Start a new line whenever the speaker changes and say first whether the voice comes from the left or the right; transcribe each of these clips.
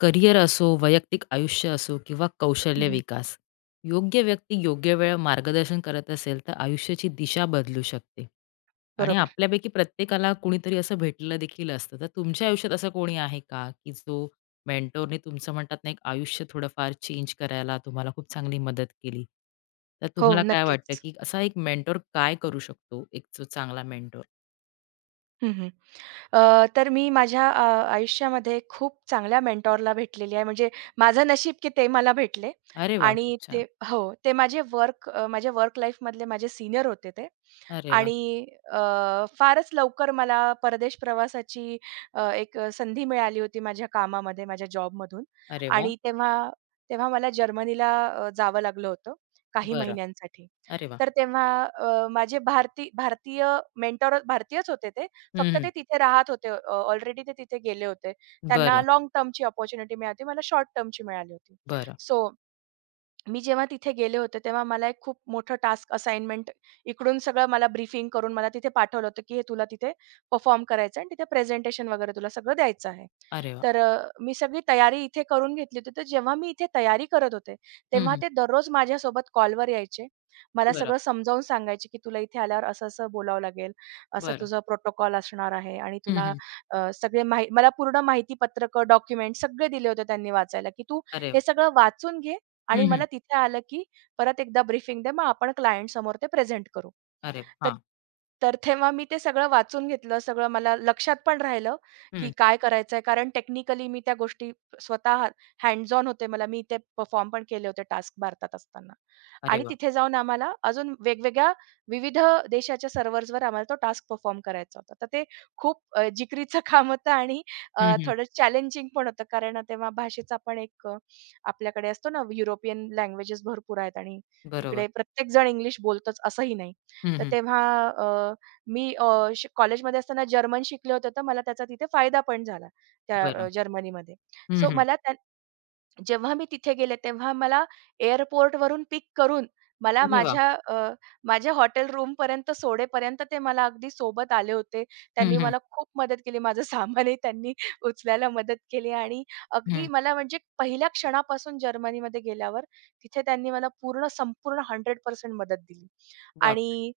left: Career असो, वैयक्तिक आयुष्य असो किंवा कौशल्य
right: हं,
left: विकास. योग्य व्यक्ती योग्य वेळा मार्गदर्शन करत असेल, तर आयुष्याची दिशा बदलू शकते. आणि
right: बरोबर.
left: आपल्यापैकी प्रत्येकाला कुणीतरी असं भेटलेलं देखील असतं. तर तुमच्या आयुष्यात असं कोणी आहे का, की जो मेंटॉरने तुमचं म्हणतात ना, एक आयुष्य थोडंफार चेंज करायला तुम्हाला खूप चांगली मदत केली? तर
right: हो,
left: तुम्हाला काय वाटतं,
right: नक्कीच.
left: की असा एक मेंटॉर काय करू शकतो, एक जो चांगला मेंटॉर?
right: हं, तर मी माझ्या आयुष्यामध्ये खूप चांगल्या मेंटॉरला भेटलेली आहे. म्हणजे माझं नशीब की ते मला भेटले
left: अरे वाह! खूप
right: आणि ते
left: छान.
right: हो, ते माझ्या वर्क लाईफमधले माझे सीनियर होते ते
left: अरे वाह!
right: आणि अ, फारच लवकर मला परदेश प्रवासाची एक संधी मिळाली होती माझ्या कामामध्ये, माझ्या जॉबमधून.
left: अरे वाह!
right: आणि तेव्हा तेव्हा मला जर्मनीला जावं लागलं होतं काही
left: बरं.
right: महिन्यांसाठी.
left: अरे वाह!
right: तर तेव्हा माझे भारतीय मेंटॉर भारतीयच होते ते.
left: हं,
right: फक्त
left: हं.
right: ते तिथे राहत होते, ऑलरेडी ते तिथे गेले होते. त्यांना
left: बरं,
right: लाँग टर्मची अपॉर्च्युनिटी मिळाली होती. मला शॉर्ट टर्मची मिळाली होती.
left: बरं.
right: सो मी जेव्हा तिथे गेले होते, तेव्हा मला एक खूप मोठं टास्क असाइनमेंट इकडून सगळं मला ब्रीफिंग करून मला तिथे पाठवलं होतं, की हे तुला तिथे परफॉर्म करायचं आहे आणि तिथे प्रेझेंटेशन वगैरे तुला सगळं द्यायचं आहे.
left: अरे वाह!
right: तर मी सगळी तयारी इथे करून घेतली होती. तर जेव्हा मी इथे तयारी करत होते,
left: हं,
right: तेव्हा
left: हं.
right: ते दररोज माझ्यासोबत कॉलवर यायचे. मला
left: बरं,
right: सगळं समजावून सांगायचे, की तुला इथे आल्यावर असं-असं बोलावं लागेल, असं
left: बरं.
right: तुझं प्रोटोकॉल असणार आहे आणि
left: हं,
right: तुला
left: हं.
right: अ, सगळे माहि मला पूर्ण माहिती पत्रकं, डॉक्युमेंट सगळे दिले होते त्यांनी वाचायला, की तू
left: अरे
right: हे
left: वाह!
right: सगळं वाचून घे
left: हं,
right: आणि
left: हं.
right: मला तिथे आलं, की परत एकदा ब्रीफिंग दे, मग आपण क्लायंट समोर ते प्रेझेंट करू.
left: अरे वाह!
right: तर
left: हां.
right: तर तेव्हा मी ते सगळं वाचून घेतलं, सगळं मला लक्षात पण राहिलं, की
left: हं.
right: काय करायचंय. कारण टेक्निकली मी त्या गोष्टी स्वतः हँड्स ऑन होते मला. मी ते परफॉर्म पण केले होते टास्क भारतात असताना.
left: अरे
right: आणि
left: वाह!
right: तिथे जाऊन आम्हाला अजून वेगवेगळ्या विविध देशाच्या सर्व्हर्सवर आम्हाला तो टास्क परफॉर्म करायचा होता. तर ते खूप जिकरीचं काम होतं आणि
left: हं, हं.
right: थोडं चॅलेंजिंग पण होतं. कारण तेव्हा भाषेचा पण एक आपल्याकडे असतो ना, युरोपियन लँग्वेजेस भरपूर आहेत आणि
left: बरोबर.
right: तिकडे प्रत्येक जण इंग्लिश बोलतोच असंही नाही.
left: हं,
right: तर
left: हं.
right: तेव्हा अ, मी कॉलेजमध्ये असताना जर्मन शिकले होते, तर मला त्याचा तिथे फायदा पण झाला त्या
left: बरं.
right: जर्मनीमध्ये.
left: हं,
right: सो
left: हं.
right: मला त्या जेव्हा मी तिथे गेले तेव्हा मला एअरपोर्टवरून पिक करून मला
left: अरे वाह!
right: अ, माझ्या हॉटेल रूमपर्यंत सोडेपर्यंत ते मला अगदी सोबत आले होते.
left: हं,
right: त्यांनी
left: हं.
right: मला खूप मदत केली. माझं सामानही त्यांनी उचलायला मदत केली आणि अगदी
left: हं.
right: मला म्हणजे पहिल्या क्षणापासून जर्मनीमध्ये गेल्यावर तिथे त्यांनी मला पूर्ण संपूर्ण 100% मदत दिली.
left: बापरे!
right: आणि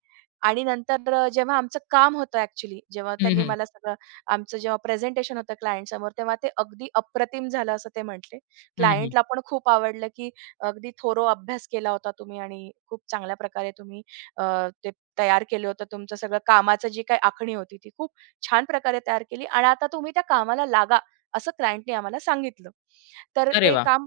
right: आणि नंतर जेव्हा आमचं काम होतं ॲक्चुअली, जेव्हा
left: हं,
right: त्यांनी
left: हं.
right: मला सगळं आमचं जेव्हा प्रेझेंटेशन होतं क्लायंटसमोर, तेव्हा ते अगदी अप्रतिम झालं असं ते म्हटले.
left: हं, हं.
right: क्लायंटला पण खूप आवडलं, की अगदी थोरो अभ्यास केला होता तुम्ही आणि खूप चांगल्या प्रकारे तुम्ही अ, ते तयार केलं होतं. तुमचं सगळं कामाचं जी काही आखणी होती, ती खूप छान प्रकारे तयार केली आणि आता तुम्ही त्या कामाला लागा, असं क्लायंटने आम्हाला सांगितलं. तर
left: अरे
right: ते
left: वाह!
right: काम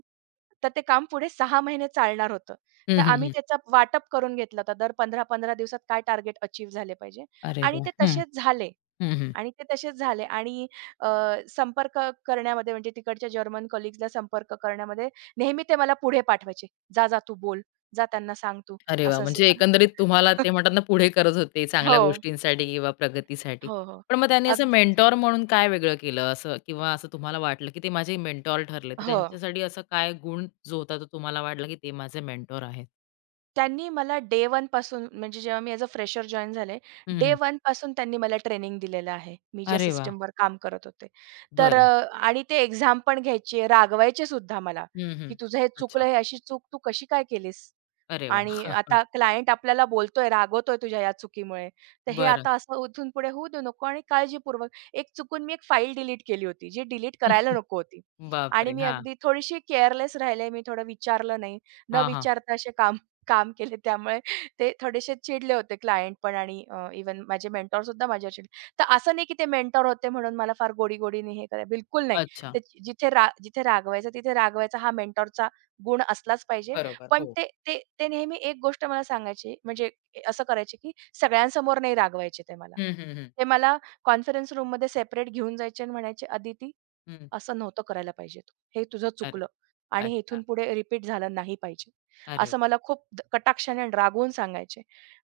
right: तर ते काम पुढे 6 महिने चालणार होतं.
left: हं,
right: तर
left: हं,
right: आम्ही
left: हं.
right: त्याचा वाटप करून घेतलं होतं. दर 15-15 दिवसात काय टार्गेट अचीव्ह झाले पाहिजे
left: अरे
right: आणि
left: वाह!
right: ते
left: हं.
right: तसेच झाले
left: हं, हं.
right: आणि अ, संपर्क करण्यामध्ये म्हणजे तिकडच्या जर्मन कलीग्सला संपर्क करण्यामध्ये नेहमी ते मला पुढे पाठवायचे. "जा, जा तू बोल. जा त्यांना सांग तू,
left: अरे वाह!
right: असं-असं
left: म्हणजे
right: करा."
left: एकंदरीत तुम्हाला ते म्हणतात ना, पुढे करत होते चांगल्या
right: हो,
left: गोष्टींसाठी किंवा प्रगतीसाठी.
right: हो, हो.
left: पण मग त्यांनी असं
right: अगदीच.
left: मेंटॉर म्हणून काय वेगळं केलं असं किंवा असं तुम्हाला वाटलं, की ते माझे मेंटॉर ठरले. तर
right: हो.
left: त्यांच्यासाठी असा काय गुण जो होता, तो तुम्हाला वाटला, की ते माझे मेंटॉर आहेत?
right: त्यांनी मला डे 1 पासून, म्हणजे जेव्हा मी ॲज अ फ्रेशर जॉइन झाले, डे 1 पासून त्यांनी मला ट्रेनिंग दिलेलं आहे. मी ज्या
left: अरे वा.
right: सिस्टमवर काम करत होते. तर
left: बर.
right: आणि ते एक्झाम पण घ्यायचे, रागवायचे सुद्धा मला,
left: हं,
right: की
left: हं.
right: "तुझं हे चुकलं,
left: अच्छा.
right: हे अशी चूक तू कशी काय केलीस?
left: अरे वा.
right: आणि आता क्लायंट आपल्याला बोलतोय, रागवतोय तुझ्या या चुकीमुळे. तर हे
left: बर.
right: आता असं इथून पुढे होऊ देऊ नको आणि काळजीपूर्वक." एक चुकून मी एक फाईल डिलीट केली होती, जी डिलीट करायला
left: बरं.
right: नको होती. आणि
left: बापरे!
right: मी
left: हां.
right: अगदी थोडीशी केअरलेस राहिले, मी थोडं विचारलं नाही. न
left: हां, हां.
right: विचारता असे काम केले, त्यामुळे ते थोडेसे चिडले होते क्लायंट पण आणि माझे मेंटॉर सुद्धा माझ्यावर चिडले. तर असं नाही की ते मेंटॉर होते म्हणून मला फार गोडी-गोडीने हे करायला, बिलकुल नाही.
left: अच्छा.
right: ते जिथे रागवायचं तिथे रागवायचा, हा मेंटॉरचा गुण असलाच पाहिजे.
left: बरोबर.
right: पण
left: हो.
right: ते ते ते नेहमी एक गोष्ट मला सांगायची म्हणजे असं करायचे की सगळ्यांसमोर नाही रागवायचे ते मला.
left: हं, हं, हं.
right: ते मला कॉन्फरन्स रूममध्ये सेपरेट घेऊन जायचे आणि म्हणायचे, "अदिती,
left: हं.
right: असं नव्हतं करायला पाहिजे. तू. हे तुझं
left: अरे.
right: चुकलं आणि हे इथून
left: अच्छा.
right: पुढे रिपीट झालं नाही पाहिजे."
left: अरे वाह!
right: असं मला खूप कटाक्षाने आणि रागवून सांगायचे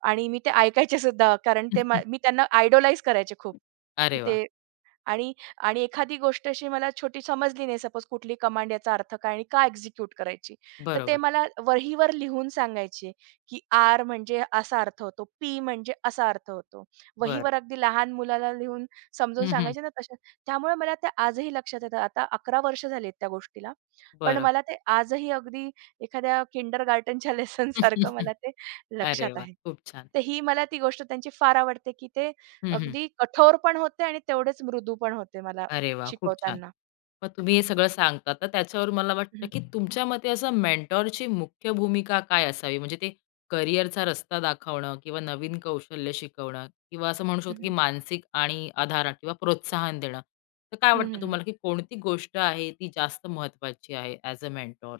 right: आणि मी ते ऐकायचे सुद्धा, कारण ते म मी त्यांना आयडॉलाइज करायचे खूप, की
left: अरे वाह!
right: ते. आणि आणि एखादी गोष्ट अशी मला छोटी समजली नाही, सपोज कुठली कमांड, याचा अर्थ काय आणि का एक्झिक्यूट करायची. तर ते
left: बरोबर.
right: मला वहीवर लिहून सांगायचे, की "आर" म्हणजे असा अर्थ होतो, "पी" म्हणजे असा अर्थ होतो.
left: बरं.
right: वहीवर अगदी लहान मुलाला लिहून समजून
left: हं, हं.
right: सांगायचे ना तशा, त्यामुळे मला ते आजही लक्षात येतं. आता 11 वर्ष झालीत त्या गोष्टीला. पण
left: बरं.
right: मला ते आजही अगदी एखाद्या किंडरगार्टनच्या लेसनसारखं मला ते लक्षात
left: अरे वाह!
right: आहे.
left: खूप छान.
right: तर ही मला ती गोष्ट त्यांची फार आवडते, की ते
left: हं, हं.
right: अगदी कठोर पण होते आणि तेवढेच मृदू पण होते मला
left: अरे वाह! खूप छान.
right: शिकवताना.
left: मग तुम्ही हे सगळं सांगता, तर त्याच्यावर मला वाटतं,
right: हं,
left: की तुमच्या मते असं मेंटॉरची मुख्य भूमिका काय असावी? म्हणजे ते करिअरचा रस्ता दाखवणं किंवा नवीन कौशल्य शिकवणं किंवा असं म्हणू
right: हं,
left: शकतो, की
right: हं.
left: मानसिक आणि आधार किंवा प्रोत्साहन देणं. तर काय
right: हं,
left: वाटतं
right: हं, हं.
left: तुम्हाला, की कोणती गोष्ट आहे ती जास्त महत्त्वाची आहे as a mentor?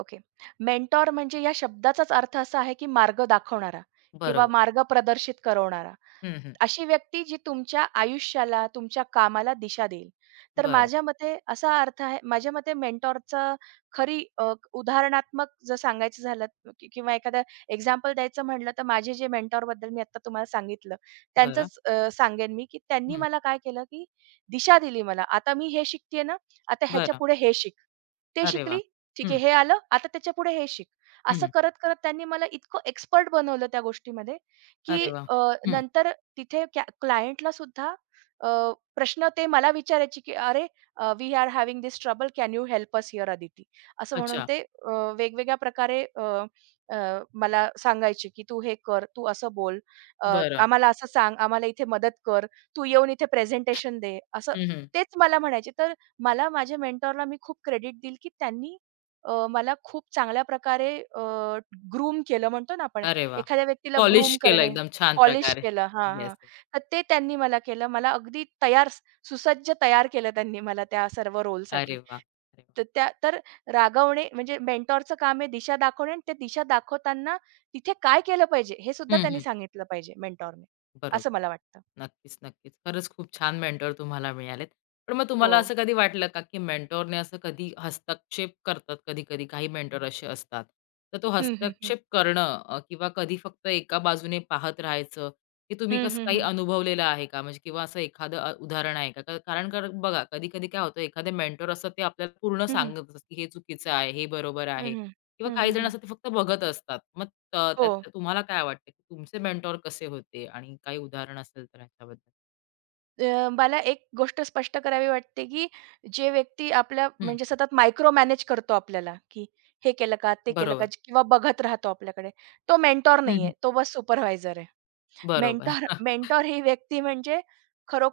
right: Okay. Mentor म्हणजे या शब्दाचाच अर्थ असा आहे, की मार्ग दाखवणारा किंवा
left: बरोबर.
right: मार्ग प्रदर्शित करवणारा.
left: हं, हं.
right: अशी व्यक्ती जी तुमच्या आयुष्याला, तुमच्या कामाला दिशा देईल. तर
left: बरं,
right: माझ्या मते असा अर्थ आहे माझ्या मते मेंटॉरचं. खरी उदाहरणात्मक जर सांगायचं झालं किंवा एक्झाम्पल द्यायचं म्हटलं, तर माझे जे मेंटॉरबद्दल मी आत्ता तुम्हाला सांगितलं,
left: बरं.
right: त्यांचंच सांगेन मी, की त्यांनी
left: हं,
right: मला काय केलं, की दिशा दिली मला. आता मी हे शिकतेय ना, आता
left: बरं.
right: ह्याच्यापुढे हे शिक. ते
left: अरे
right: शिकली,
left: वाह!
right: ठीक
left: हं,
right: आहे, हे आलं, आता त्याच्यापुढे हे शिक. असं
left: हं.
right: करत-करत त्यांनी मला इतकं एक्सपर्ट बनवलं त्या गोष्टीमध्ये, की
left: अरे वाह! हं.
right: नंतर तिथे क्लायंटला सुद्धा अ, प्रश्न ते मला विचारायचे, की "अरे, we are having this trouble. Can you help us here Aditi?" असं म्हणून
left: अच्छा.
right: ते वेगवेगळ्या प्रकारे अ, अ, मला सांगायचे, की "तू हे कर, तू असं बोल,
left: बरं.
right: आम्हाला असं सांग, आम्हाला इथे मदत कर, तू येऊन इथे प्रेझेंटेशन दे." असं
left: हं,
right: तेच मला म्हणायचे. तर मला माझ्या मेंटॉरला मी खूप क्रेडिट देईल, की त्यांनी मला खूप चांगल्या प्रकारे ग्रूम केलं म्हणतो ना आपण,
left: अरे वाह!
right: एखाद्या व्यक्तीला
left: पॉलिश
right: ग्रूम
left: केलं
right: करणे.
left: एकदम छान
right: पॉलिश
left: प्रकारे.
right: केलं. हां,
left: येस,
right: हां. तर ते त्यांनी मला केलं. मला अगदी तयार, सुसज्ज तयार केलं त्यांनी मला त्या सर्व
left: अरे
right: रोलसाठी.
left: वाह! अरे वाह!
right: तर रागवणे म्हणजे, मेंटॉरचं काम आहे दिशा दाखवणे आणि ते दिशा दाखवताना तिथे काय केलं पाहिजे हे सुद्धा
left: हं,
right: त्यांनी
left: हं.
right: सांगितलं पाहिजे मेंटॉरने. असं
left: बरोबर.
right: मला वाटतं.
left: नक्कीच, नक्कीच. खरंच खूप छान मेंटर तुम्हाला मिळालेत. पण मग
right: हो.
left: तुम्हाला असं कधी वाटलं का, की मेंटॉरने असं कधी हस्तक्षेप करतात कधी-कधी काही मेंटर असे असतात. तर तो
right: हं, हं, हं.
left: हस्तक्षेप करणं किंवा कधी फक्त एका बाजूने पाहत राहायचं, हे तुम्ही
right: हं,
left: कसं
right: हं,
left: काही
right: हं.
left: अनुभवलेलं आहे का? म्हणजे किंवा असं एखादं उदाहरण आहे का? कारण का बघा कधी-कधी काय होतं एखादे मेंटर असतात ते आपल्याला पूर्ण
right: हं, हं.
left: सांगत असतात, की हे चुकीचं आहे, हे बरोबर
right: हं,
left: आहे किंवा
right: हं.
left: काही जण
right: हं,
left: असतात ते फक्त बघत असतात. मग तर
right: हो.
left: त्यात तुम्हाला काय वाटतं, की तुमचे मेंटॉर कसे होते आणि काही उदाहरण असेल तर ह्याच्याबद्दल?
right: मला एक गोष्ट स्पष्ट करावी वाटते, की जे व्यक्ती आपल्या
left: हं,
right: म्हणजे सतत मायक्रो मॅनेज करतो आपल्याला, की हे केलं का? ते केलं का?
left: बरोबर.
right: किंवा बघत राहतो आपल्याकडे, तो मेंटॉर
left: हं, हं.
right: नाहीये, तो बस सुपरवायझर आहे.
left: बरोबर.
right: मेंटॉर मेंटॉर ही व्यक्ती म्हणजे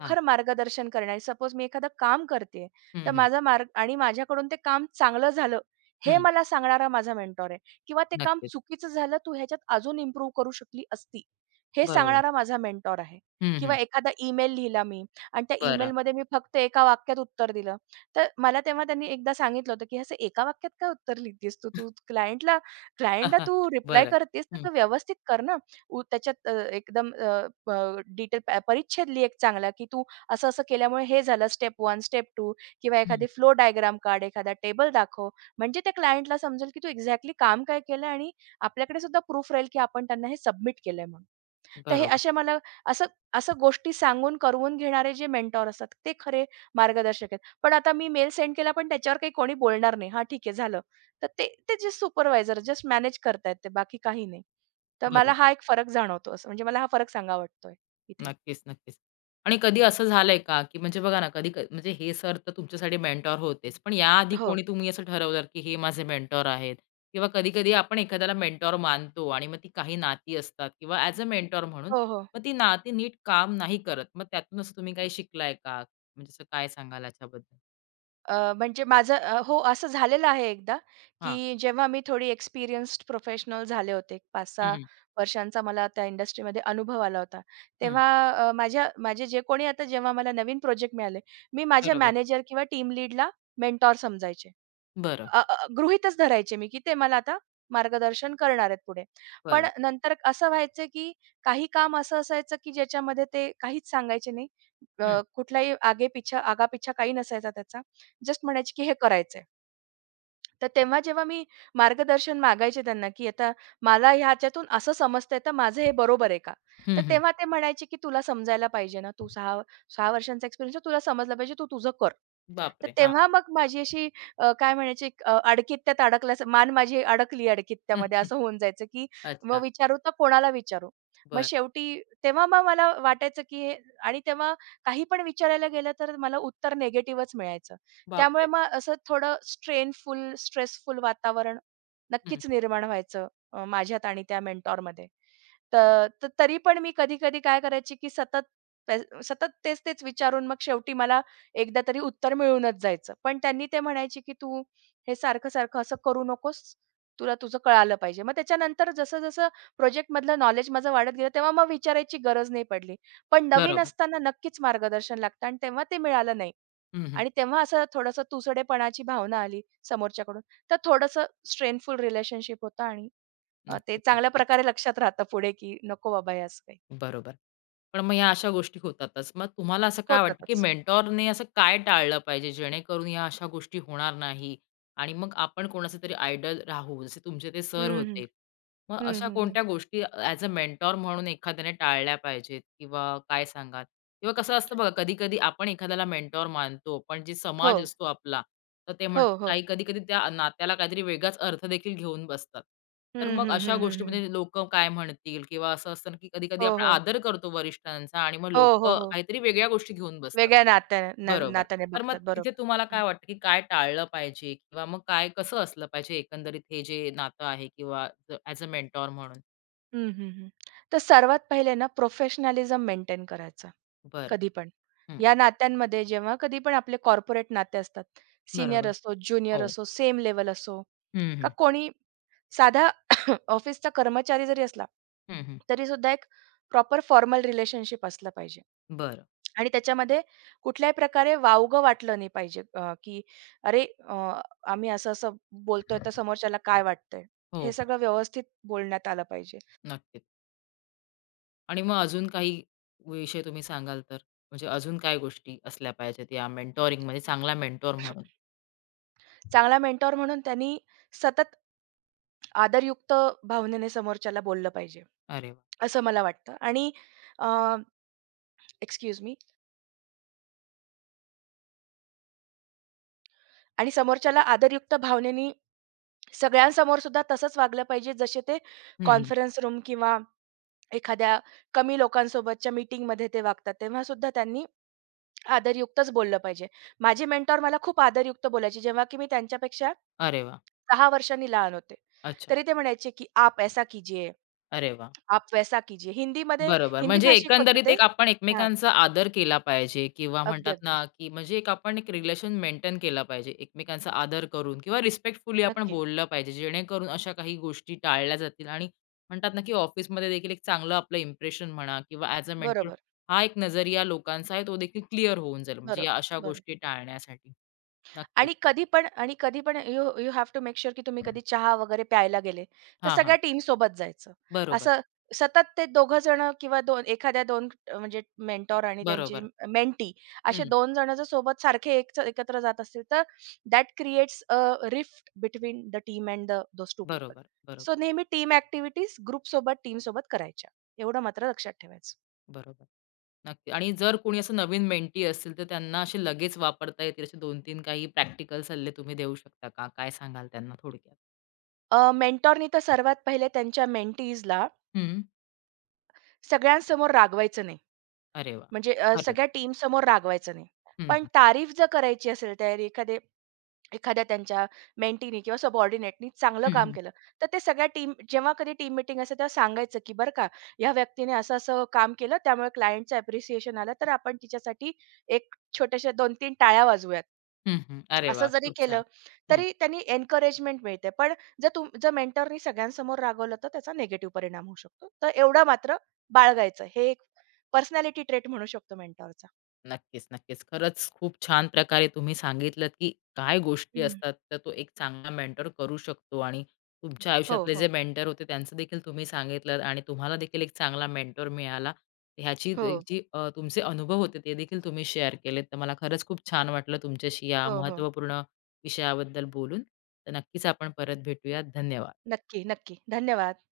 left: हां.
right: मार्गदर्शन करणारी. सपोज मी एखादं काम करतेय, तर
left: हं, हं.
right: माझा मार्ग आणि माझ्याकडून ते काम चांगलं झालं, हे
left: हं.
right: मला सांगणारा माझा मेंटॉर आहे किंवा ते काम
left: नक्कीच.
right: चुकीचं झालं, तू ह्याच्यात अजून इम्प्रूव्ह करू शकली असती, हे
left: बरोबर.
right: सांगणारा माझा मेंटॉर आहे.
left: हं, हं.
right: किंवा एखादा ईमेल लिहिला मी आणि त्या
left: बरं.
right: ईमेलमध्ये मी फक्त एका वाक्यात उत्तर दिलं, तर मला तेव्हा त्यांनी एकदा सांगितलं होतं, की "असं एका वाक्यात काय उत्तर लिहितेस तू? तू क्लायंटला क्लायंटला तू रिप्लाय
left: बरं.
right: करतेस, तर
left: हं,
right: तू व्यवस्थित कर ना." त्याच्यात एकदम प डिटेल परिच्छेद लिह, एक चांगला, की तू असं-असं केल्यामुळे हे झालं स्टेप 1, स्टेप 2, किंवा
left: हं.
right: एखादी फ्लो डायग्राम काढ, एखादा टेबल दाखव. म्हणजे त्या क्लायंटला समजेल, की तू एक्झॅक्टली काम काय केलं आणि आपल्याकडे सुद्धा प्रूफ राहील, की आपण त्यांना हे सबमिट केलंय म्हणून. तर हे
left: बरोबर,
right: अशा मला असं असं गोष्टी सांगून करवून घेणारे जे मेंटॉर असतात ते खरे मार्गदर्शक आहेत. पण आता मी मेल सेंड केला पण त्याच्यावर काही कोणी बोलणार नाही. हां, ठीक आहे, झालं. तर ते ते जे सुपरवायझर जस्ट मॅनेज करतायत ते बाकी काही नाही. तर मला
left: बरोबर.
right: हा एक फरक जाणवतो, असं म्हणजे मला हा फरक सांगावा वाटतोय इथे.
left: नक्कीच, नक्कीच. आणि कधी असं झालंय का, की म्हणजे बघा ना, कधी म्हणजे हे सर तर तुमच्यासाठी मेंटॉर होतेच. पण याआधी
right: हो.
left: कोणी तुम्ही असं ठरवलं, की हे माझे मेंटॉर आहेत किंवा कधी-कधी आपण एखाद्याला मेंटॉर मानतो आणि मग ती काही नाती असतात किंवा ॲज अ मेंटॉर म्हणून,
right: हो, हो.
left: मग ती नाती नीट काम नाही करत. मग त्यातून असं तुम्ही काही शिकलाय का? म्हणजे असं काय सांगाल याच्याबद्दल?
right: म्हणजे माझं हो, असं झालेलं आहे एकदा,
left: हां.
right: की जेव्हा मी थोडी एक्सपिरियन्स्ड प्रोफेशनल झाले होते.
left: हं,
right: 5-6
left: हं.
right: वर्षांचा मला त्या इंडस्ट्रीमध्ये अनुभव आला होता.
left: हं.
right: तेव्हा माझे जे कोणी आता जेव्हा मला नवीन प्रोजेक्ट मिळाले, मी माझ्या
left: बरोबर.
right: मॅनेजर किंवा टीम लीडला मेंटॉर समजायचे.
left: बरं,
right: अ, अ, गृहीतच धरायचे मी, की ते मला आता मार्गदर्शन करणार आहेत पुढे. पण
left: बरं.
right: नंतर असं व्हायचं, की काही काम असं असायचं, की ज्याच्यामध्ये ते काहीच सांगायचे नाही.
left: हं.
right: कुठलाही आगापिछा काही नसायचा त्याचा. जस्ट म्हणायचे, की हे करायचंय. तर
left: अच्छा.
right: तेव्हा जेव्हा मी मार्गदर्शन मागायचे त्यांना, की आता मला ह्याच्यातून असं समजतंय, तर माझं हे बरोबर आहे का? तर
left: हं, हं.
right: तेव्हा ते म्हणायचे, की "तुला समजायला पाहिजे ना, तू 6 वर्षांचा एक्सपिरियन्स आहे, तुला समजलं पाहिजे, तू तुझं कर." तर
left: बापरे! हां.
right: तेव्हा मग माझी अशी काय म्हणायची एक, अडकीत त्यात अडकल्यास मान माझी अडकली अडकीत त्यामध्ये असं होऊन जायचं, की मग
left: अच्छा.
right: विचारू तर कोणाला विचारू? मग
left: बरं.
right: शेवटी तेव्हा मग मला वाटायचं, की हे. आणि तेव्हा काही पण विचारायला गेलं तर मला उत्तर निगेटिव्हच मिळायचं. त्यामुळे
left: बापरे!
right: मग असं थोडं स्ट्रेनफुल, स्ट्रेसफुल वातावरण
left: हं.
right: नक्कीच निर्माण व्हायचं माझ्यात आणि त्या मेंटॉरमध्ये. तर तर तरी पण मी कधी-कधी काय करायची, की ते सतत तेच-तेच विचारून मग शेवटी मला एकदा तरी उत्तर मिळूनच जायचं. पण त्यांनी ते म्हणायचे, की "तू हे सारखं-सारखं असं करू नकोस. तुला तुझं कळालं पाहिजे." मग त्याच्यानंतर जसं-जसं प्रोजेक्टमधलं नॉलेज माझं वाढत गेलं, तेव्हा मग विचारायची गरज नाही पडली. पण नवीन
left: बरोबर.
right: असताना नक्कीच मार्गदर्शन लागतं आणि तेव्हा ते मिळालं नाही.
left: हं, हं.
right: आणि तेव्हा असं थोडंसं तुसडेपणाची भावना आली समोरच्याकडून. तर थोडंसं स्ट्रेनफुल रिलेशनशिप होतं आणि ते
left: नक्कीच,
right: चांगल्या
left: नक्कीच.
right: प्रकारे लक्षात राहतं पुढे, की नको बाबा हे असं काही.
left: बरोबर. पण मग ह्या अशा गोष्टी होतातच. मग तुम्हाला असं काय वाटतं, की
right: होतातच.
left: मेंटॉरने असं काय टाळलं पाहिजे, जेणेकरून ह्या अशा गोष्टी होणार नाही आणि मग आपण कोणाचे तरी आयडल राहू, जसे तुमचे ते सर
right: हं, हं.
left: होते. मग
right: हं,
left: अशा
right: हं, हं.
left: कोणत्या गोष्टी ॲज अ मेंटॉर म्हणून एखाद्याने टाळल्या पाहिजेत किंवा काय सांगाल? किंवा कसं असतं बघा कधी-कधी आपण एखाद्याला मेंटॉर मानतो, पण जे
right: हो.
left: समाज असतो आपला, तर ते म्हण
right: हो, हो.
left: काही कधी-कधी त्या नात्याला काहीतरी वेगळाच अर्थ देखील घेऊन बसतात. तर
right: हं,
left: मग
right: हं,
left: अशा
right: हं, हं,
left: गोष्टीमध्ये
right: हं.
left: लोकं काय म्हणतील? किंवा असं असतं ना, की कधी-कधी
right: हो,
left: आपण
right: हो.
left: आदर करतो वरिष्ठांचा आणि मग
right: हो, हो,
left: लोकं
right: हो.
left: काहीतरी वेगळ्या गोष्टी घेऊन बसतात.
right: वेगळ्या
left: बरोबर.
right: नात्याने
left: तर मग
right: बघतात.
left: तिथे
right: बरोबर.
left: तुम्हाला काय वाटतं, की काय टाळलं पाहिजे किंवा मग काय कसं असलं पाहिजे एकंदरीत हे जे नातं आहे किंवा ॲज अ मेंटॉर म्हणून?
right: हं, हं, हं. तर सर्वात पहिले ना प्रोफेशनॅलिझम मेंटेन करायचा,
left: बरं.
right: कधी पण.
left: हं.
right: या नात्यांमध्ये जेव्हा कधी पण आपले कॉर्पोरेट नाते असतात, सीनियर
left: बरोबर.
right: असो, ज्युनियर
left: हो.
right: असो, सेम लेवल असो,
left: हं,
right: का
left: हं.
right: कोणी साधा ऑफिसचा कर्मचारी जरी असला,
left: हं, हं.
right: तरी सुद्धा एक प्रॉपर फॉर्मल रिलेशनशिप असलं पाहिजे.
left: बरं.
right: आणि त्याच्यामध्ये कुठल्याही प्रकारे वावगं वाटलं नाही पाहिजे, की "अरे, आम्ही असं-असं बोलतोय, तर समोरच्याला काय वाटतंय?"
left: हो,
right: हे
left: हो.
right: सगळं व्यवस्थित बोलण्यात आलं पाहिजे.
left: नक्कीच. आणि मग अजून काही विषय तुम्ही सांगाल तर? म्हणजे अजून काय गोष्टी असल्या पाहिजेत या मेंटॉरिंगमध्ये चांगला मेंटॉर म्हणून?
right: चांगला मेंटॉर म्हणून त्यांनी सतत आदरयुक्त भावनेने समोरच्याला बोललं पाहिजे,
left: अरे वाह!
right: असं मला वाटतं आणि अ, एक्सक्यूज मी, आणि समोरच्याला आदरयुक्त भावनेनी सगळ्यांसमोर सुद्धा तसंच वागलं पाहिजे, जसे ते
left: हं, हं.
right: कॉन्फरन्स रूम किंवा एखाद्या कमी लोकांसोबतच्या मीटिंगमध्ये ते वागतात, तेव्हा सुद्धा त्यांनी आदरयुक्तच बोललं पाहिजे. माझे मेंटॉर मला खूप आदरयुक्त बोलायचे, जेव्हा की मी त्यांच्यापेक्षा
left: अरे वाह!
right: 6 वर्षांनी लहान होते.
left: अच्छा.
right: तरी ते म्हणायचे, की "आप ऐसा कीजिए,
left: अरे वाह!
right: आप वैसा कीजिए." हिंदीमध्ये,
left: बरोबर.
right: हिंदी
left: म्हणजे
right: भाषिक होते
left: एकंदरीत
right: ते.
left: एक आपण
right: हां.
left: एकमेकांचा आदर केला पाहिजे किंवा
right: अगदी,
left: म्हणतात
right: अगदी.
left: ना, की म्हणजे एक आपण एक रिलेशन मेंटेन केला पाहिजे. एकमेकांचा आदर करून किंवा रिस्पेक्टफुली आपण
right: नक्की.
left: बोललं पाहिजे. जेणेकरून अशा काही गोष्टी टाळल्या जातील आणि म्हणतात ना, की ऑफिसमध्ये देखील एक चांगलं आपलं इम्प्रेशन म्हणा किंवा ॲज अ मेंटर
right: बरोबर.
left: हा एक नजरिया लोकांचा आहे, तो देखील क्लिअर होऊन जाईल. म्हणजे
right: बरो
left: या अशा
right: बरो
left: गोष्टी टाळण्यासाठी. नक्कीच.
right: आणि कधी पण, you you have to make sure की तुम्ही कधी चहा वगैरे प्यायला गेले, तर
left: हां, हां.
right: सगळ्या टीमसोबत जायचं.
left: बरोबर,
right: असं सतत ते दोघं जण किंवा दोन एखाद्या 2, म्हणजे मेंटॉर आणि त्यांची
left: बरोबर.
right: मेंटी, असे
left: हं.
right: दोन जण जर सोबत सारखे एकत्र जात असतील, तर that creates a rift between the team and the those 2 people.
left: बरोबर,
right: सो
left: बरोबर,
right: नेहमी टीम ॲक्टिव्हिटीज ग्रुपसोबत, टीमसोबत करायच्या. एवढं मात्र लक्षात ठेवायचं.
left: बरोबर. नक्की. आणि जर कोणी असं नवीन मेंटी असतील, तर त्यांना असे लगेच वापरता येतील असे दोन तीन काही प्रॅक्टिकल सल्ले तुम्ही देऊ शकता का? काय सांगाल त्यांना थोडक्यात?
right: मेंटॉरनी तर सर्वात पहिले त्यांच्या मेंटीजला
left: हं.
right: सगळ्यांसमोर रागवायचं नाही.
left: अरे वा.
right: म्हणजे
left: खरंच.
right: सगळ्या टीम समोर रागवायचं नाही.
left: हं,
right: पण
left: हं.
right: तारीफ जर करायची असेल तर एखाद्या त्यांच्या मेंटीनी किंवा सबऑर्डिनेटनी चांगलं
left: हं,
right: काम
left: हं.
right: केलं, तर ते सगळ्या टीम जेव्हा कधी टीम मीटिंग असेल तेव्हा सांगायचं, की "बरं का, ह्या व्यक्तीने असं-असं काम केलं त्यामुळे क्लायंटचं अप्रिसिएशन आलं, तर आपण तिच्यासाठी एक छोट्याशा 2-3 टाळ्या वाजवूयात."
left: हं, अरे
right: असं
left: वा,
right: जरी
left: खूप छान.
right: केलं, तरी त्यांनी एन्करेजमेंट मिळते. पण जर मेंटरनी सगळ्यांसमोर रागवलं, तर त्याचा निगेटिव्ह परिणाम होऊ शकतो. तर एवढं मात्र बाळगायचं. हे एक पर्सनॅलिटी ट्रेट म्हणू शकतो मेंटॉरचा.
left: नक्कीच, नक्कीच. खरंच खूप छान प्रकारे तुम्ही सांगितलंत, की काय गोष्टी
right: हं.
left: असतात, तर तो एक चांगला मेंटर करू शकतो आणि तुमच्या
right: हो,
left: आयुष्यातले जे
right: हो.
left: मेंटर होते त्यांचं देखील तुम्ही सांगितलंत आणि तुम्हाला देखील एक चांगला मेंटर मिळाला.
right: हो,
left: जी तुमचे अनुभव होते ते देखील तुम्ही शेअर केलेत. तर मला खरंच खूप छान वाटलं तुमच्याशी या
right: हो, हो.
left: महत्त्वपूर्ण विषयाबद्दल बोलून. तर नक्कीच आपण परत भेटूयात. धन्यवाद.
right: नक्की, नक्की. धन्यवाद.